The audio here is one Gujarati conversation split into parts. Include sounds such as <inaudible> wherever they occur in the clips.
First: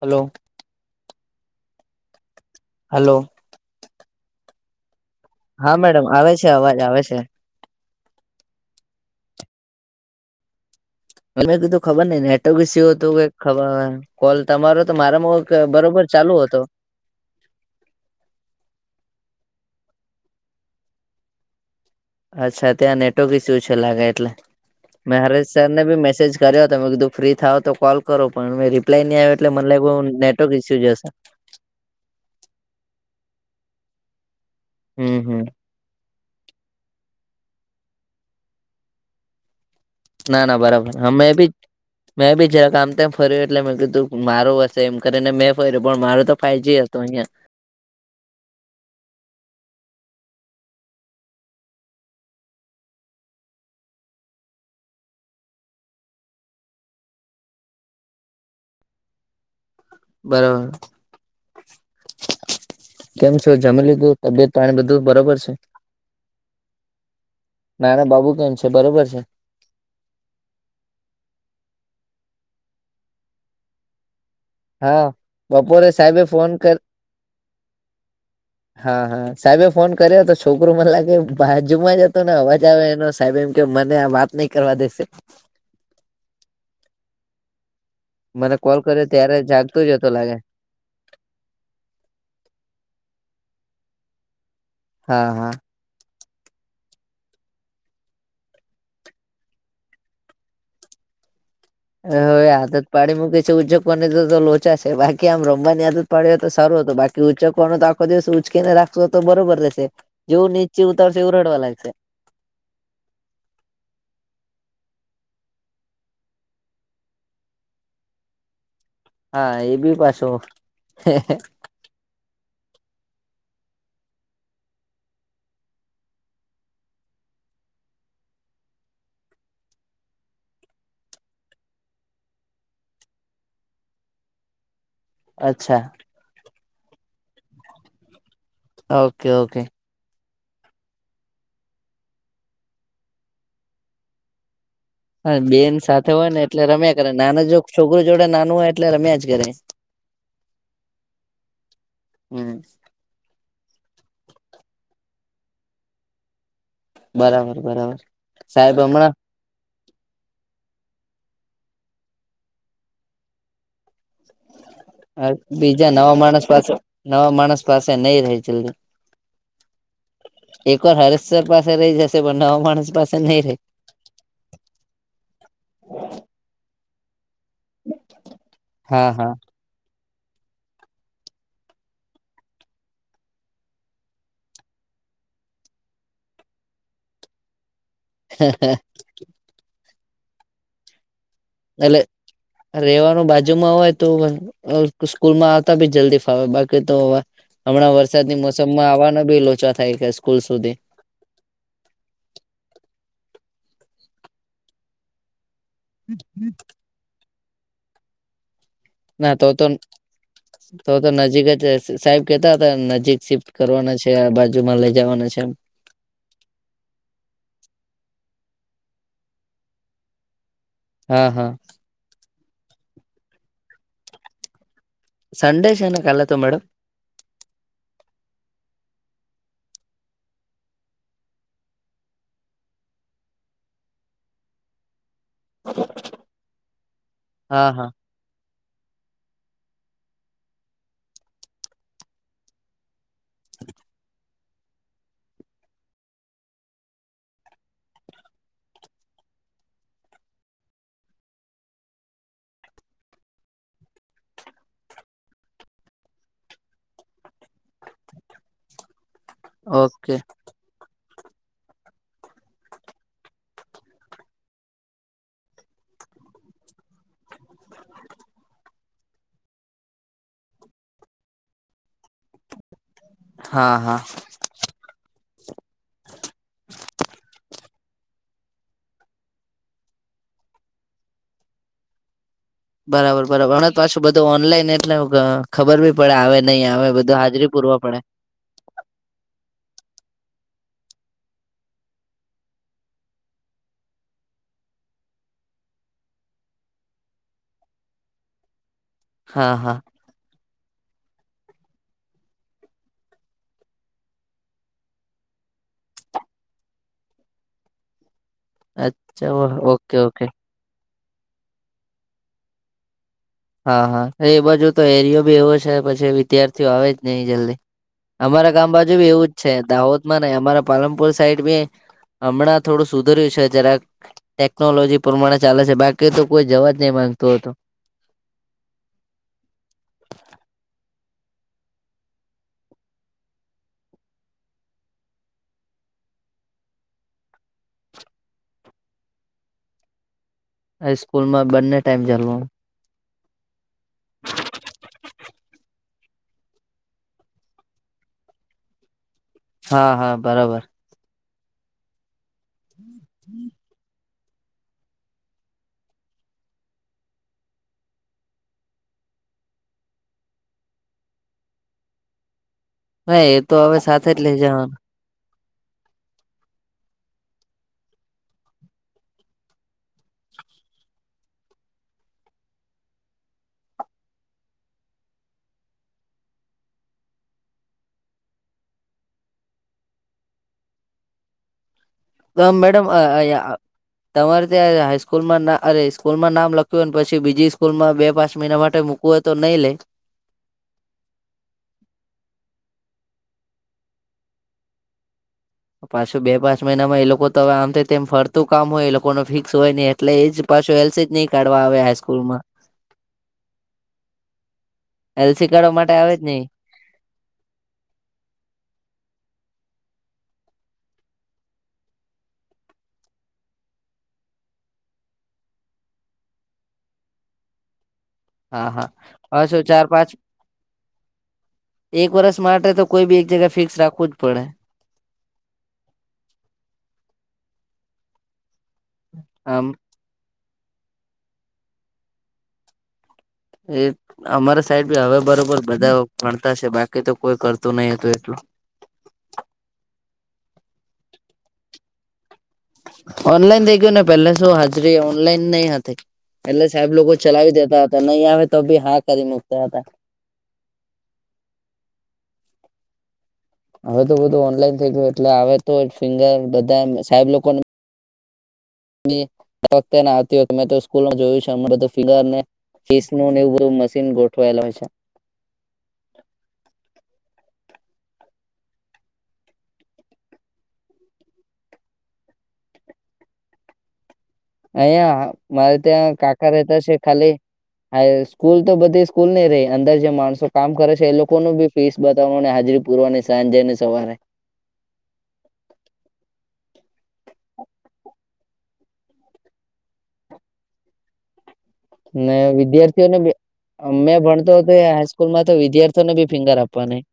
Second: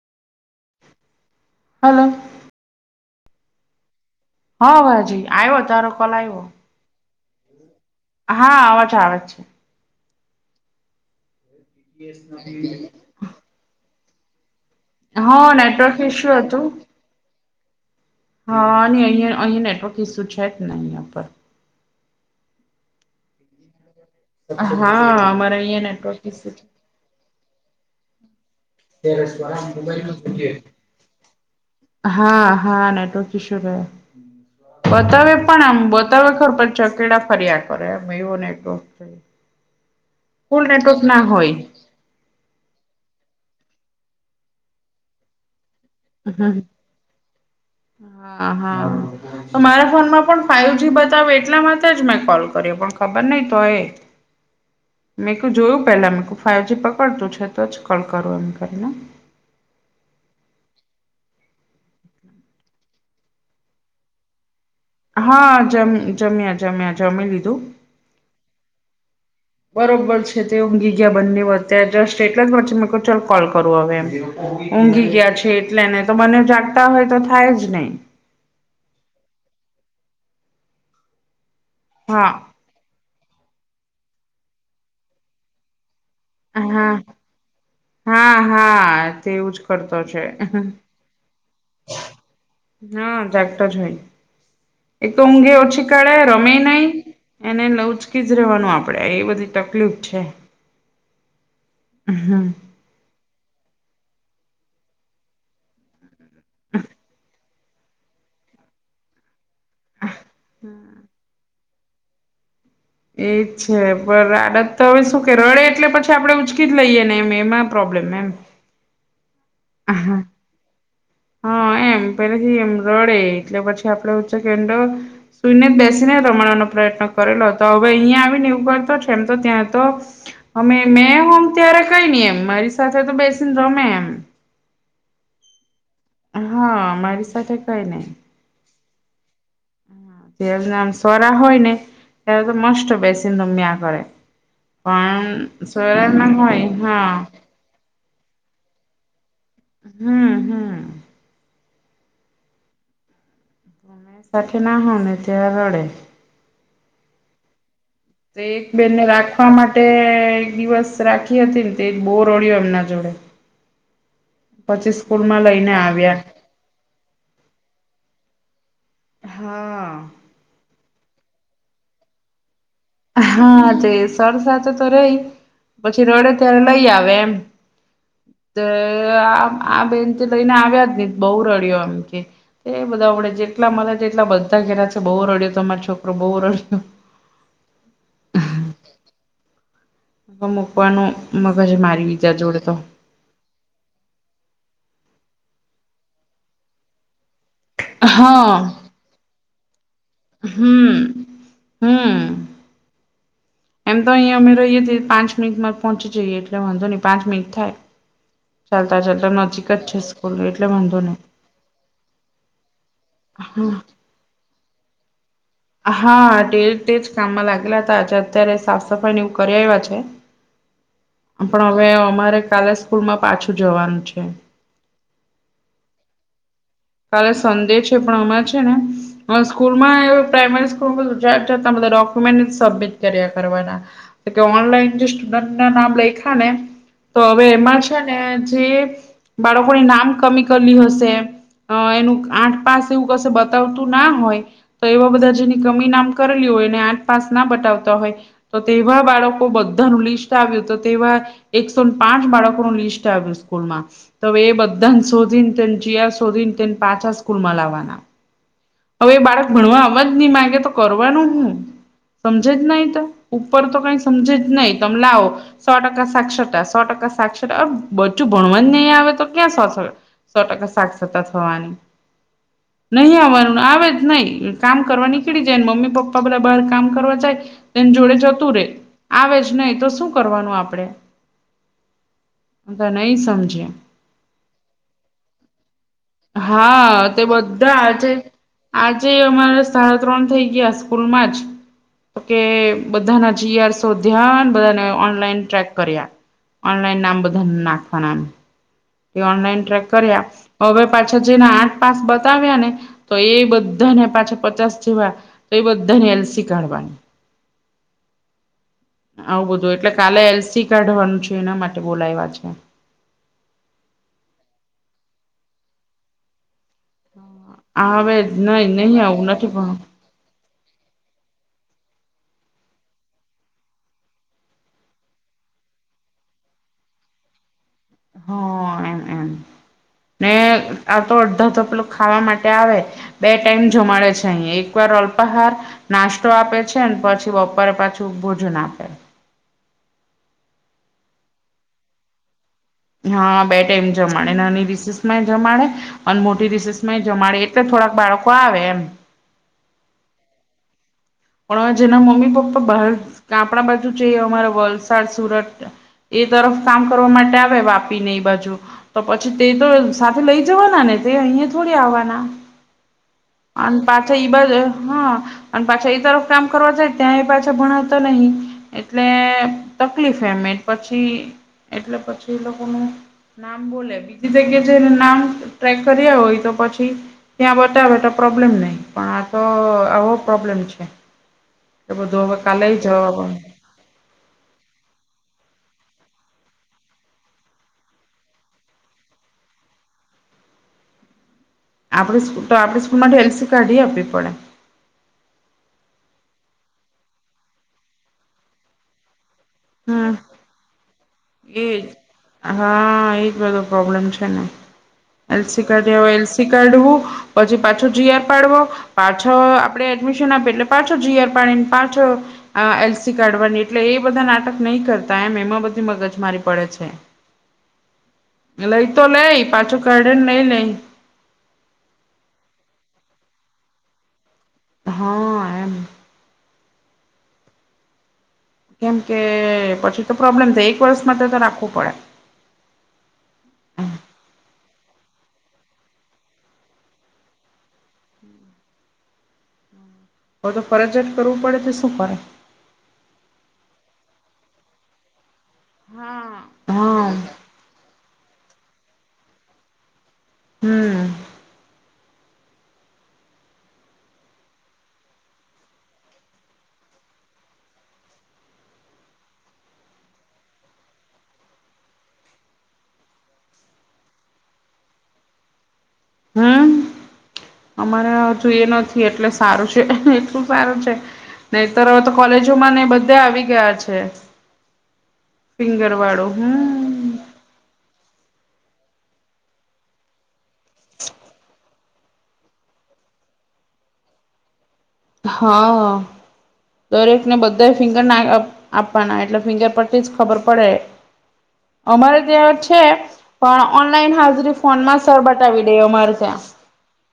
હલો. હાલો. હાલો. હા <unintelligible> આયવો હા તારો મેડમ કોલ આવે આયવો. છે અવાજ આવે છે. હા અવાજ આવે છે. <unintelligible> હતું કે ખબર કોલ તમારો તો મારામાં હા નેટવર્ક બરોબર ચાલુ ઇસ્યુ હતો. હતું હા <unintelligible> નેટવર્ક ઈસુ છેજ, ને અહંયા પર અચ્છા ત્યાં નેટવર્ક ઇસ્યુ છે લાગે એટલે મેં હા હરેશ અમારે સર ને અહીંયા બી નેટવર્ક મેસેજ ઇસ્યુ કર્યો તમે કીધું ફ્રી થાવ તો કોલ કરો પણ મે રિપ્લાય ની આવ્યો એટલે મને લાગ્યું નેટવર્ક ઈસ્યુ જશે. હા-હા નેટવર્ક ઇસ્યુ <unintelligible> હમ બતાવે હમ પણ આમ <unintelligible> ફર્યા કરે એવ ને એક દો ના ના <unintelligible> બરાબર નેટવર્ક હા ના મેં બી હોય. મેં બી જરાક આમ તેમ ફર્યું એટલે મેં કીધું મારું હશે એમ કરીને મેં પણ મારો તો ફાઈજી હતો અહીંયા. હા-હા. તો મારા ફોનમાં પણ ફાઈજી બતાવે એટલા માટે જ મેં કોલ કર્યો પણ ખબર નહી, તો એ હ <inaudible> <unintelligible> મેં ક જોયું પેલા મેંક ફાઈઇવ જ પકડતું છે, તો જ કોલ કરું એમ કરીને બરોબર કેમ છ, જમી લીધું તબિયત પાણી બધુ હા જમ જમ્યા જમ્યા જમી લીધુ નાના બાબુ કેમ છે, બરોબર છે. બરોબર છે, તે ઊંઘી ગયા બંને વત્યારે જસ્ટ એટલા જ વચ્ચે ક ચાલ કોલ કરું હવે એમ ઊંઘી હા ગયા છે બપોરે એટલેને તો સાહેબે મને ફોન કર જાગતા હોય તો થાય જ નહી હા હા સાહેબે ફોન કર્યો તો છોકરું મને લાગે બાજુમાં જ હતુ, હા ને અવાજ મજા આવે એનો સાહેબ એમ કે મને આ વાત નઈ કરવા દેશે હા હા મને કોલ કર્યો હા ત્યારે તેવુંજ જાગતો જ કરતો હતો છે. લાગે હા જાગ ટ જ હોય એક હા તોમઘ હા ઓછ ે રમે નહી એને લવ ઉચકી જ રહેવાનું આપડે એ બધી તકલીફ છે. <inaudible> <unintelligible> હવે હમ એ આદત પાડી મૂકી છે. ઉદ્યોગકોની તો તો લોચા છે બાકી આમ રમવાની આદત પડ્યો તો સારું હતું બાકી ઉંચકોનું તો આખો દિવસ ઉચકીને રાખશો તો બરોબર રહેશે જેવું નીચે ત વરડવા લાગ છે. એ છે પણ આડત તો હવે શું કે રડે એટલે પછી આપડે ઉચકી જ લઈએ ને એમ એમાં પ્રોબ્લેમ એમ હા, એ બી પાછુ હા, એમ પેલાથી એમ રડે એટલે પછી આપડ ઉચો કેંડો સુઈને જ બેસીને રમાડવાનો પ્રયત્ન કરેલો હતો હવે અહીંયા, આવીને એવું તો છેમ તો ત્યાં તો અમે મેં હમ ત્યારે કઈ નઈ એમ મારી સાથે, તો બેસીને રમે એમ અચ્છા હા, મારી સાથે કઈ નહી. ઓકે-ઓકે સરા હોય ને ત્યારે તો મસ્ બેસીીંધુ મિયા કરે હા, પણ બેન સોરા સાથે હોય, ના ને એટલે રમ્યા કરે હા નાનું જો છોકરી જોડે નાનું હોય એટલે રમ્યા જ કરે હમ-હમ હમ્મ સાથે ના હો, ત રડે બરાબર બરાબર તો એક સાહેબ બેનને હમણાં રાખ વા માટે એક દિવસ રાખી હતી ને તે બો રોડયો એમના જોડે પછી સ્કૂલમાં લઈને બીજા નવા આવ્યા માણસ પાસે નવા માણસ પાસે નઈ ર જલ્દી હા એકવાર હરેશ્વર પાસે રહી, જશે પણ નવા માણસ પાસે નહી રહે. હા, તે સર સાથે તો રહી પછી રોડે ત્યારે લઈ આવે એમ તે હા હા. આ આ બેનથી લઈને આવ્યા, જ હ બહ રડિયો આમ કે એ બધા આવડે જેટલા મને એટલા બધા ઘેરા છે, બહુ રડ્યો તમા છોકરો બહુ રડ્યો હ, હ મૂકવાનું મગ છે મારી બીજા જોડે તો લેવાનું બાજુ માં હોય તો સ્કૂલમાં આવતા બી જલ્દી ફાવે બાકી તો હમણાં વરસાદની હા મોસમમાં આવાનો બી લોચા થાય ગયા છે. હમ હમ એમ તો અહીંયા અમે રહીએીએ પાંચ મિનિટમાં પહોંચી જઈએ એટલે વાંધો નહી પાંચ મિનિટ થાય ચાલતા ચાલતા ના તો તો નજીક જ છે સ્કૂલ એટલે તો વાંધો તો નજીક જ સાહેબ કેતા હતા નજીક શિફ્ટ નહી કરવાના છે આ બાજુમાં લઈ જવાના છે એમ હા ડે તેજ કામમાં લાગેલા હતા આજે અત્યારે સાફ સફાઈ ને એવું કરી આવ્યા છે. <inaudible> હા. પણ હવે અમારે કાલે સ્કૂલ માં પાછું જવાનું છે. સન્ેશન કાલે તો મેડમ કાલે સંડે છે પણ અમાં છે ને સ્કૂલ માં પ્રાઈમરી સ્કૂલમાંધ ડોક્યુમેન્ટ સબમિટ કર્યા કરવાના- તો કે ઓનલાઈન જે સ્ટુડન્ટ ના નામ લયખા ને તો હવે હા એમાં હા. છે. જે બાળકોને નામ કમી કરલી હશે એનું આઠ પાસે એવું કશે બતાવતું ના હોય તો એવા બધા જેની કમી નામ કરેલી હોય એને આઠ પાસ ના બતાવતા હોય- તો તેવા બાળકો બધાનું લિસ્ટ આવ્યું તો તેવા એકસો પાંચ બાળકો ન લિસ્ટ આવ્યું સ્કૂલમાં તવે એ બધાને શોધીને ત જ આ શોધીને પાછા સ્કૂલ માં લાવવાના હવે બાળક ભણવા અવા ઓકે જ નહીં માંગે તો કરવાનું હું સમજે જ નહીિ તો ઉપર તો કઈ સમજે જ નહીિ તમે લાવો સો ટકા સાક્ષરતા સો ટકા સાક્ષરતા બચું ભણવા જ નહીં આવે તો ક્યાં સો થ સો ટકા સાક્ષતા થવાની નહી આવવાનું હા આવે હા. જ નહી. કામ કરવા નીકળી જાય ને મમ્મી પપ્પા બધા બહાર કામ કરવા જાય એને જોડે જતું રે આવે જ નહી તો શું કરવાનું આપડે- તો નહી બરાબર બરાબર સમજે હણા પાછું બધું ઓનલાઈન એટલે ખબર બી પડે આવે નહી આવે હા બધું તે હાજરી બધા પૂરવા પડે. આજે આજે અમારે સાડા ત્રણ થઈ ગયા સ્કૂલમાં જ તો કે બધાના જીઆરસો ધ્યાન બધાને ઓનલાઈન ટ્રેક કર્યા ઓનલાઈન નામ બધા નાખવા ના હા ઓનલાઈન હા. ટ્રેક કરી આપ હવે પાછા જેને આઠ પાસ બતાવ્યા ને તો એ બધા ને પાછા પચાસ જેવા તો એ બધાને એલસી કાઢવાની. <inaudible> અચ્છા આવું બધું એટલે ઓકે કાલે ઓકે એલસી કાઢવાનું છે એના માટે બોલાયવા છે. હા હા એ બાજુ તો એરિયો બી એવો છે પછી વિદ્યાર્થીઓ આવે જ નઈ જલ્દી આ હવે અમારા નહી કામ બાજુ નહી બી આવું એવું જ છે નથી પણ દાહોદ. નહી અમારા પાલનપુર સાઈડ બી હમણાં થોડું સુધર્યું છે જરાક ટેકનોલોજી પ્રમાણે ચાલે છે બાકી તો કોઈ જવા જ નહી માંગતો હતો હ એમ એમ ને આ તો અડધો ધપલો ખાવા માટે આવે બે ટાઈમ જમાડે છે અહીં એકવાર અલ્પહાર નાસ્તો આપે છે ને પછી બપોરે પાછું ભોજન આપે સ્કૂલ માં બંને ટાઈમ જાલવા હા બે ટાઈમ જમાણે નાની રિસીસ માં જમાણે પણ મોટી રિસેસમાંય જમારે એ તો થોડાક બાળકો આવે એમ હા હા બરોબર પણ જેના મમ્મી પપ્પા બહાર કાપણા બાજુ છે અમારા વલસાડ સુરત એ તરફ કામ કરવા માટે આવે વાપીને એ બાજુ તો પછી તે તો સાથે લઈ જવાના ને તે અહીયા થોડી આવવાના? હા એ તો અને હવે સાથે જ પાછા લઇ ઈ બજ જવાનું. હા અને પાછા ઇ તરફ કામ કરવા જાય ત્યાં એ પાછા ભણાવતા નહીં એટલે તકલીફ એમ એટ પછી એટલે પછી એ લોકોનું નામ બોલે બીજી જગ્યા છેને નામ ટ્રેક કર્યા હોય તો પછી ત્યાં બતાવે તો પ્રોબ્લેમ નહીં પણ આ તો આવો પ્રોબ્લેમ છે. એ બધું હવે ત્યાં કાલે મેડમ જવા આયા પડે અ તમારે ત્યાં હાઈસ્કૂલમાં ના અરે સ્કૂલમાં નામ લખ્યું હોય ન પછી બીજી સ્કૂલમાં બે પાંચ મહિના માટે મૂ ક્વુ હોય તો નઈ લે? આપડી સ્કૂ તો આપડી સ્કૂલ માથી એલસી કાઢી આપવી પડે. પાછો બે પાંચ મહિનામાં એ લોકો તો હવે આમ થી તેમ ફરતું કામ હોય એ લોકો નો ફિક સોયને એટલે હમ એ જ પાછો એલ્સીજ નહી કાઢવા આવે એજ હાઈસ્કૂલમાં હા એજ બધો પ્રોબ્લેમ છે ને. એલસી કાઢવા માટે કાઢયા ઓ આવે જ નહી એલસી કાઢવું, પછી પાછો જીઆર પાડવો. પાછો આપડે એડમિશન આપીયે એટલે પાછળ જીઆર પાડીને પાછો અ એલસી કાઢવાની એટલે એ બધા નાટક નહીં કરતા, એમ એમાં બધી મગજ મારી પડે છે, હા લઈ હા તો લે પાછું પાછો ચાર પાંચ કાઢે નઈ લઈ. એક વર્ષ માટે તો કોઈ બી એક જગા ફિક્સ રાખવું જ પડે. હા એમ. કેમ કે આમ પછી તો પ્રોબ્લેમ થાય એક વર્ષ માટે તો રાખવું પડે. એ અમારા સાઈડ બી હવે બરોબર બધા ભણતા છે બાકી તો કોઈ કરતું નહી હતું એટલું. હો તો ફરજિયાત કરવું પડે તો શું કરે. ઓનલાઈન થઈ ગયું ને, પેલે શું હાજરી ઓનલાઈન નઈ હતી, હા એટલેજ સાહેબ હા લોકો ચલાવી દેતા હતા, નહીં આવે તો બી હા કરી મુકતા હતા. હમ્મ હવે તો બધું ઓનલાઈન થઈ ગયું એટલે હવેતો ફિંગર બધા સાહેબ લોકોને ને ફક્તને આવતી હોય કે મેં તો સ્કૂલ જોયું છે બધું ફિગર ને કીસ નું ને એવું બધુ મશીન ગોઠવાયેલા હોય છે. હમ્મ અમારે હજુ તો એ નથી એટલે સારું છે, એટલું સારું છે. નહી તર હવેતો કોલેજો માંને બધે આવી ગયા છે. અહંયા મારે ફિંગર ત્યાં વાળું કાકા રહેતા છે હમ. ખાલી હાય સ્કૂલ તો બધી સ્કૂલ નહી રહી, અંદર જે માણસો કામ કરે છે એ લોકો નુ બી ફીસ બતાવવા ને હાજરી પુરવાની સાંજેને સવારે હા. દરેકને બધા ફિંગર ના અપ આપવાના એટલે ફિંગર પરથી જ ખબર પડે. અમારે <inaudible> ને ત્યાં છે વિદ્યાર્થીઓને બી પણ અ ઓનલાઈન મેં ભણતો હાજરી હતો એ ફોનમાં સર હાઈસ્કૂલ માં તો બતાવી વિદ્યાર્થીઓને બી ફિંગર આપવાની <inaudible>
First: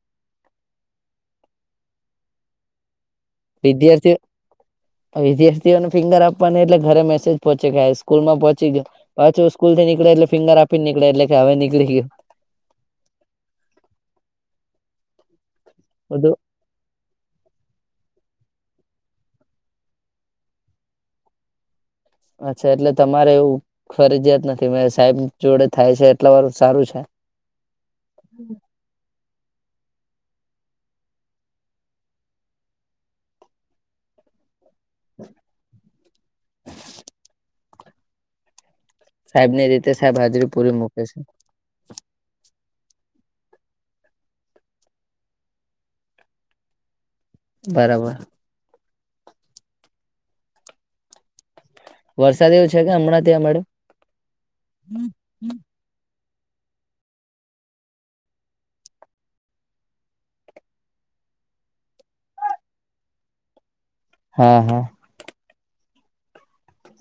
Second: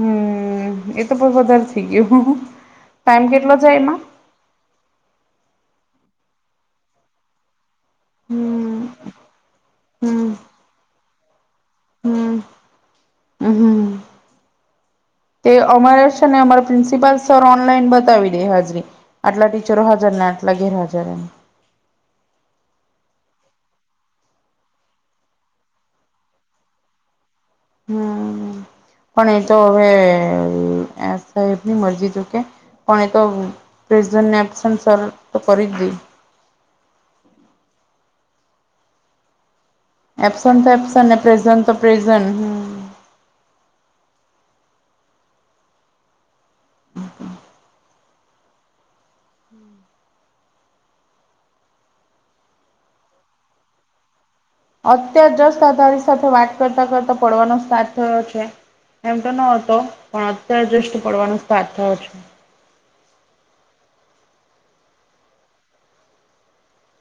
હમ્મ એતો પણ વધારે થઈ ગયું, ટાઈમ કે વિદ્યાર્થીઓ વિદ્યાર્થીઓને ફિંગર આપવાની એટલે ઘરે મેસેજ પહોચે કે આ સ્કૂલમાં પહોચી હમ ગયો, પાછું સ્કૂલથી નીકળે એટલે હમ ફિંગર આપીને નીકળે એટલે કે હવે નીકળી ગયો. હમ્મ હમ્મ હમ્મ તે અમારા બધું શેને અમારા પ્રિન્સિપલ સર ઓનલાઈન બતાવી દે હાજરી, આટલા ટીચરો હાજર ને આટલા ગેરહાજર એમ અચ્છા એટલે તમારે એવું. ફરજયાત નથી મે સાહેબ જોડે થાય છે એટલા વાર સારું છે. હમ્મ હમ પણ એ તો હવે સાહેબની મરજી તો કે પણ એ તો પ્રેસેન ને એબ્સેન્ટ સર તો કરીજ દે. સાહેબ ની રીતે સા એબસેન્ટ તો એસેન્ટ પ્રેઝન્ટ તો પ્રેઝન્ટ હમમ બરાબર હમ વરસાદ એવું છે કે હમણાં ત્યાં મળડ્યું અત્યાર જસ્ધારી સાથે વાત કરતા કરતા પડવાનો સ્ટાર્ટ થયો છે. એમ તો ન હતો પણ અત્યારે જષ પડવાનો સ્ટાર્ટ થયો છે. હા હા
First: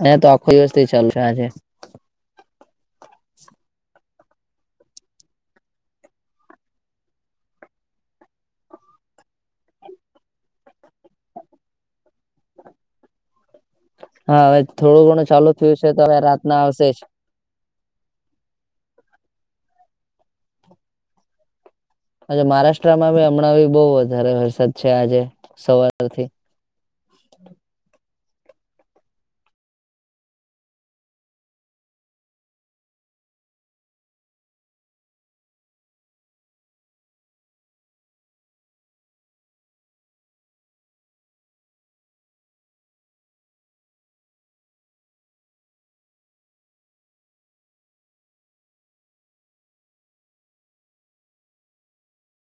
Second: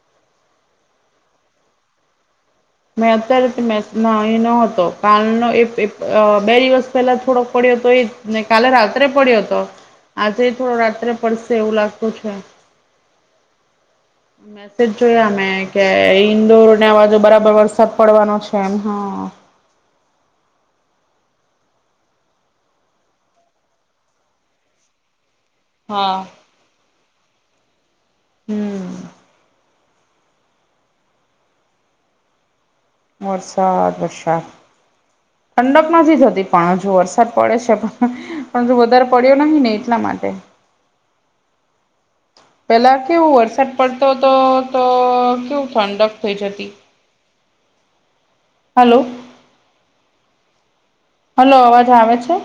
હ તો આખો દિવસથી ચાલુ છે આજે મે અત્યારે મે ન હતો કાલનો બે દિવસ પહેલા થોડોક પડ્યો હતો એ ને કાલે રાત્રે પડ્યો હતો આજે થોડો રાત્રે પડશે એવું લાગતું છે. હા હવે મેસેજ થોડું ઘણું જોયા અ ચાલુ મેમે થયું કે છે તો હવે રાતના ઇન્દોર આવશે ને જ અવાજો બરાબર વરસાપ. પડવાનો છે એમ હા. મહારાષ્ટ્રમાં ભ હમણાં બહ વધારે વરસાદ છે આજે હા સવારથી. હમ. વરસાત વરસાત. ઠંડક નથી થતી પણ હ જો વરસાદ પડે છે પણ. પણ વધારે પડ્યો ન ને એટલા માટે. પેલા કેવો વરસાદ પડતો હતો તો કેવું ઠંડક થઈ જતી. હલો. હલો અવાજ આવે છે.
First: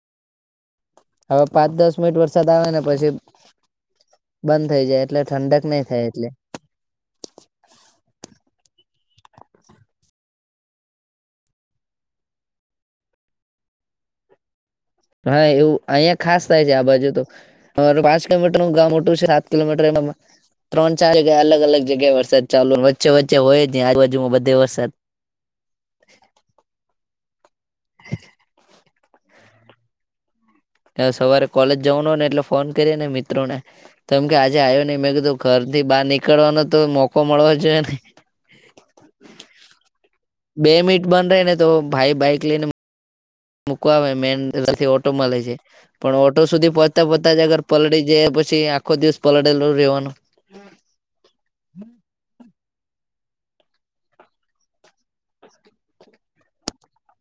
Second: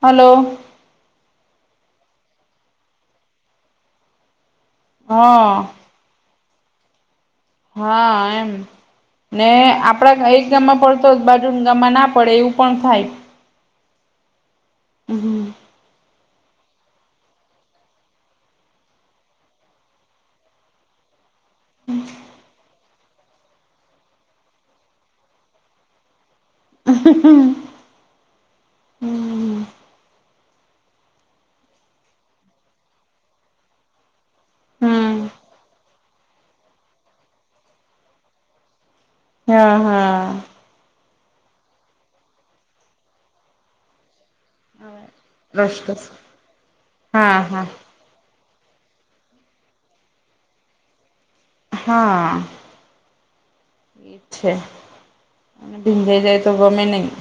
હલો. હવે પાંચ દસ મિનિટ વરસાદ આવે ને પછી. બંધ થઈ જાય એટલે હા ઠંડક નહી થાય એટલે. હા એમ. ને આપડા એક ગામમાં પડતો બાજુ ગામમાં ના પડે એવું પણ થાય. તો હા હમ એવું અ. ખાસ થાય છે આ બાજુ તો અમારું પાંચ કિલોમીટરનું ગામ મોટું છે સાત કિલોમીટર એમાં. ત્રણ ચાર જગ્યા અગ અલગ જગ્યાએ વરસાદ ચાલુ વચ્ચ વચે હોય ને આજુાજુમાં બધ વરસાદ. હ. સવારે કોલેજ જવાનું હો ને એટલે ફોન કરીએ ને મિત્રો ને. કેમ કે આજે આવ્યો નહી મેં કીધું હમ ઘર થી બહાર નીકળવાનો તો મોકો મળવો જોઈએ ને. <inaudible> હા હા. બે મિનિટ બન ર ને તો ભાઈ બાઈક લઈને. મૂકવા આવે મેનથી ઓટો મળે છે રસકસ પણ ઓટો સુધી પહોચતા હા પોહતા જ અગર હા પલળી જાય પછી. છે આખો દિવસ પલળેલો રહેવાનો. હા. છે અને ભીંધે જાય તો ગમે નહી.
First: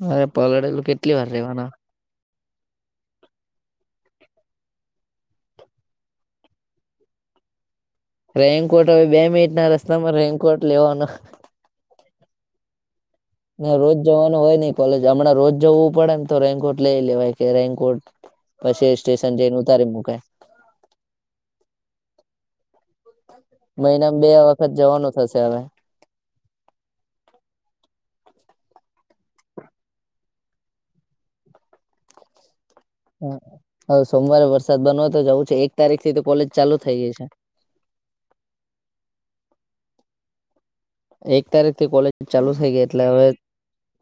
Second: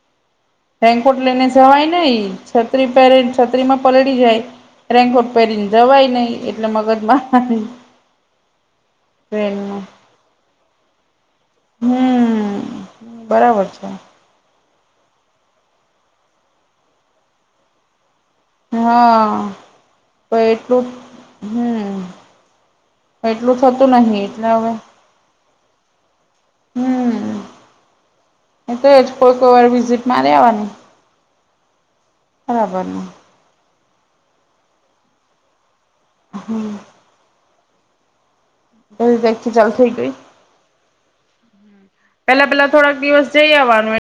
હ પલડ. રેન્કોટ લઈને જવાય નઈ છત્રી પહેરે છત્રી માં પલળી જાય. રેનકોટ પહેરીને જવાય નહીિ એટલે મગજમાં. રેનકોટ હવે બે મિનિટ ના ટ્રેનમાં રસ્તામાં રેનકોટ લેવાનું. હમ. બરાબર છે રોજ જવાનું હોય નહિ કોલેજ હમણાં રોજ જવું પડે ને તો રેન્કોટ લઈ લેવાય કે રેન્કોટ. પછી સ્ટેશન હા જઈને ઉતારી મુકાય. પણ એટલું હમ એટલું થતું મહિનામાં નહિ બે એટલે હવે વખત જવાનું થશે હવે. હમ એ તોજ કોઈ કોઈ વાર વિઝિટ મારે આવવાની. ખરાબર. હ હવે સોમવારે વરસાદ બનવા તો જવું છે એક તારીખ થી તો કોલેજ ચાલુ થઇ ગઈ છે. એ દખથી ચાલુ થઈ ગઈ. એક તારીખ થી કોલેજ પેલા ચાલુ પેલા થઈ ગઈ થોડાક એટલે હવે દિવસ જઈ આવવાનું.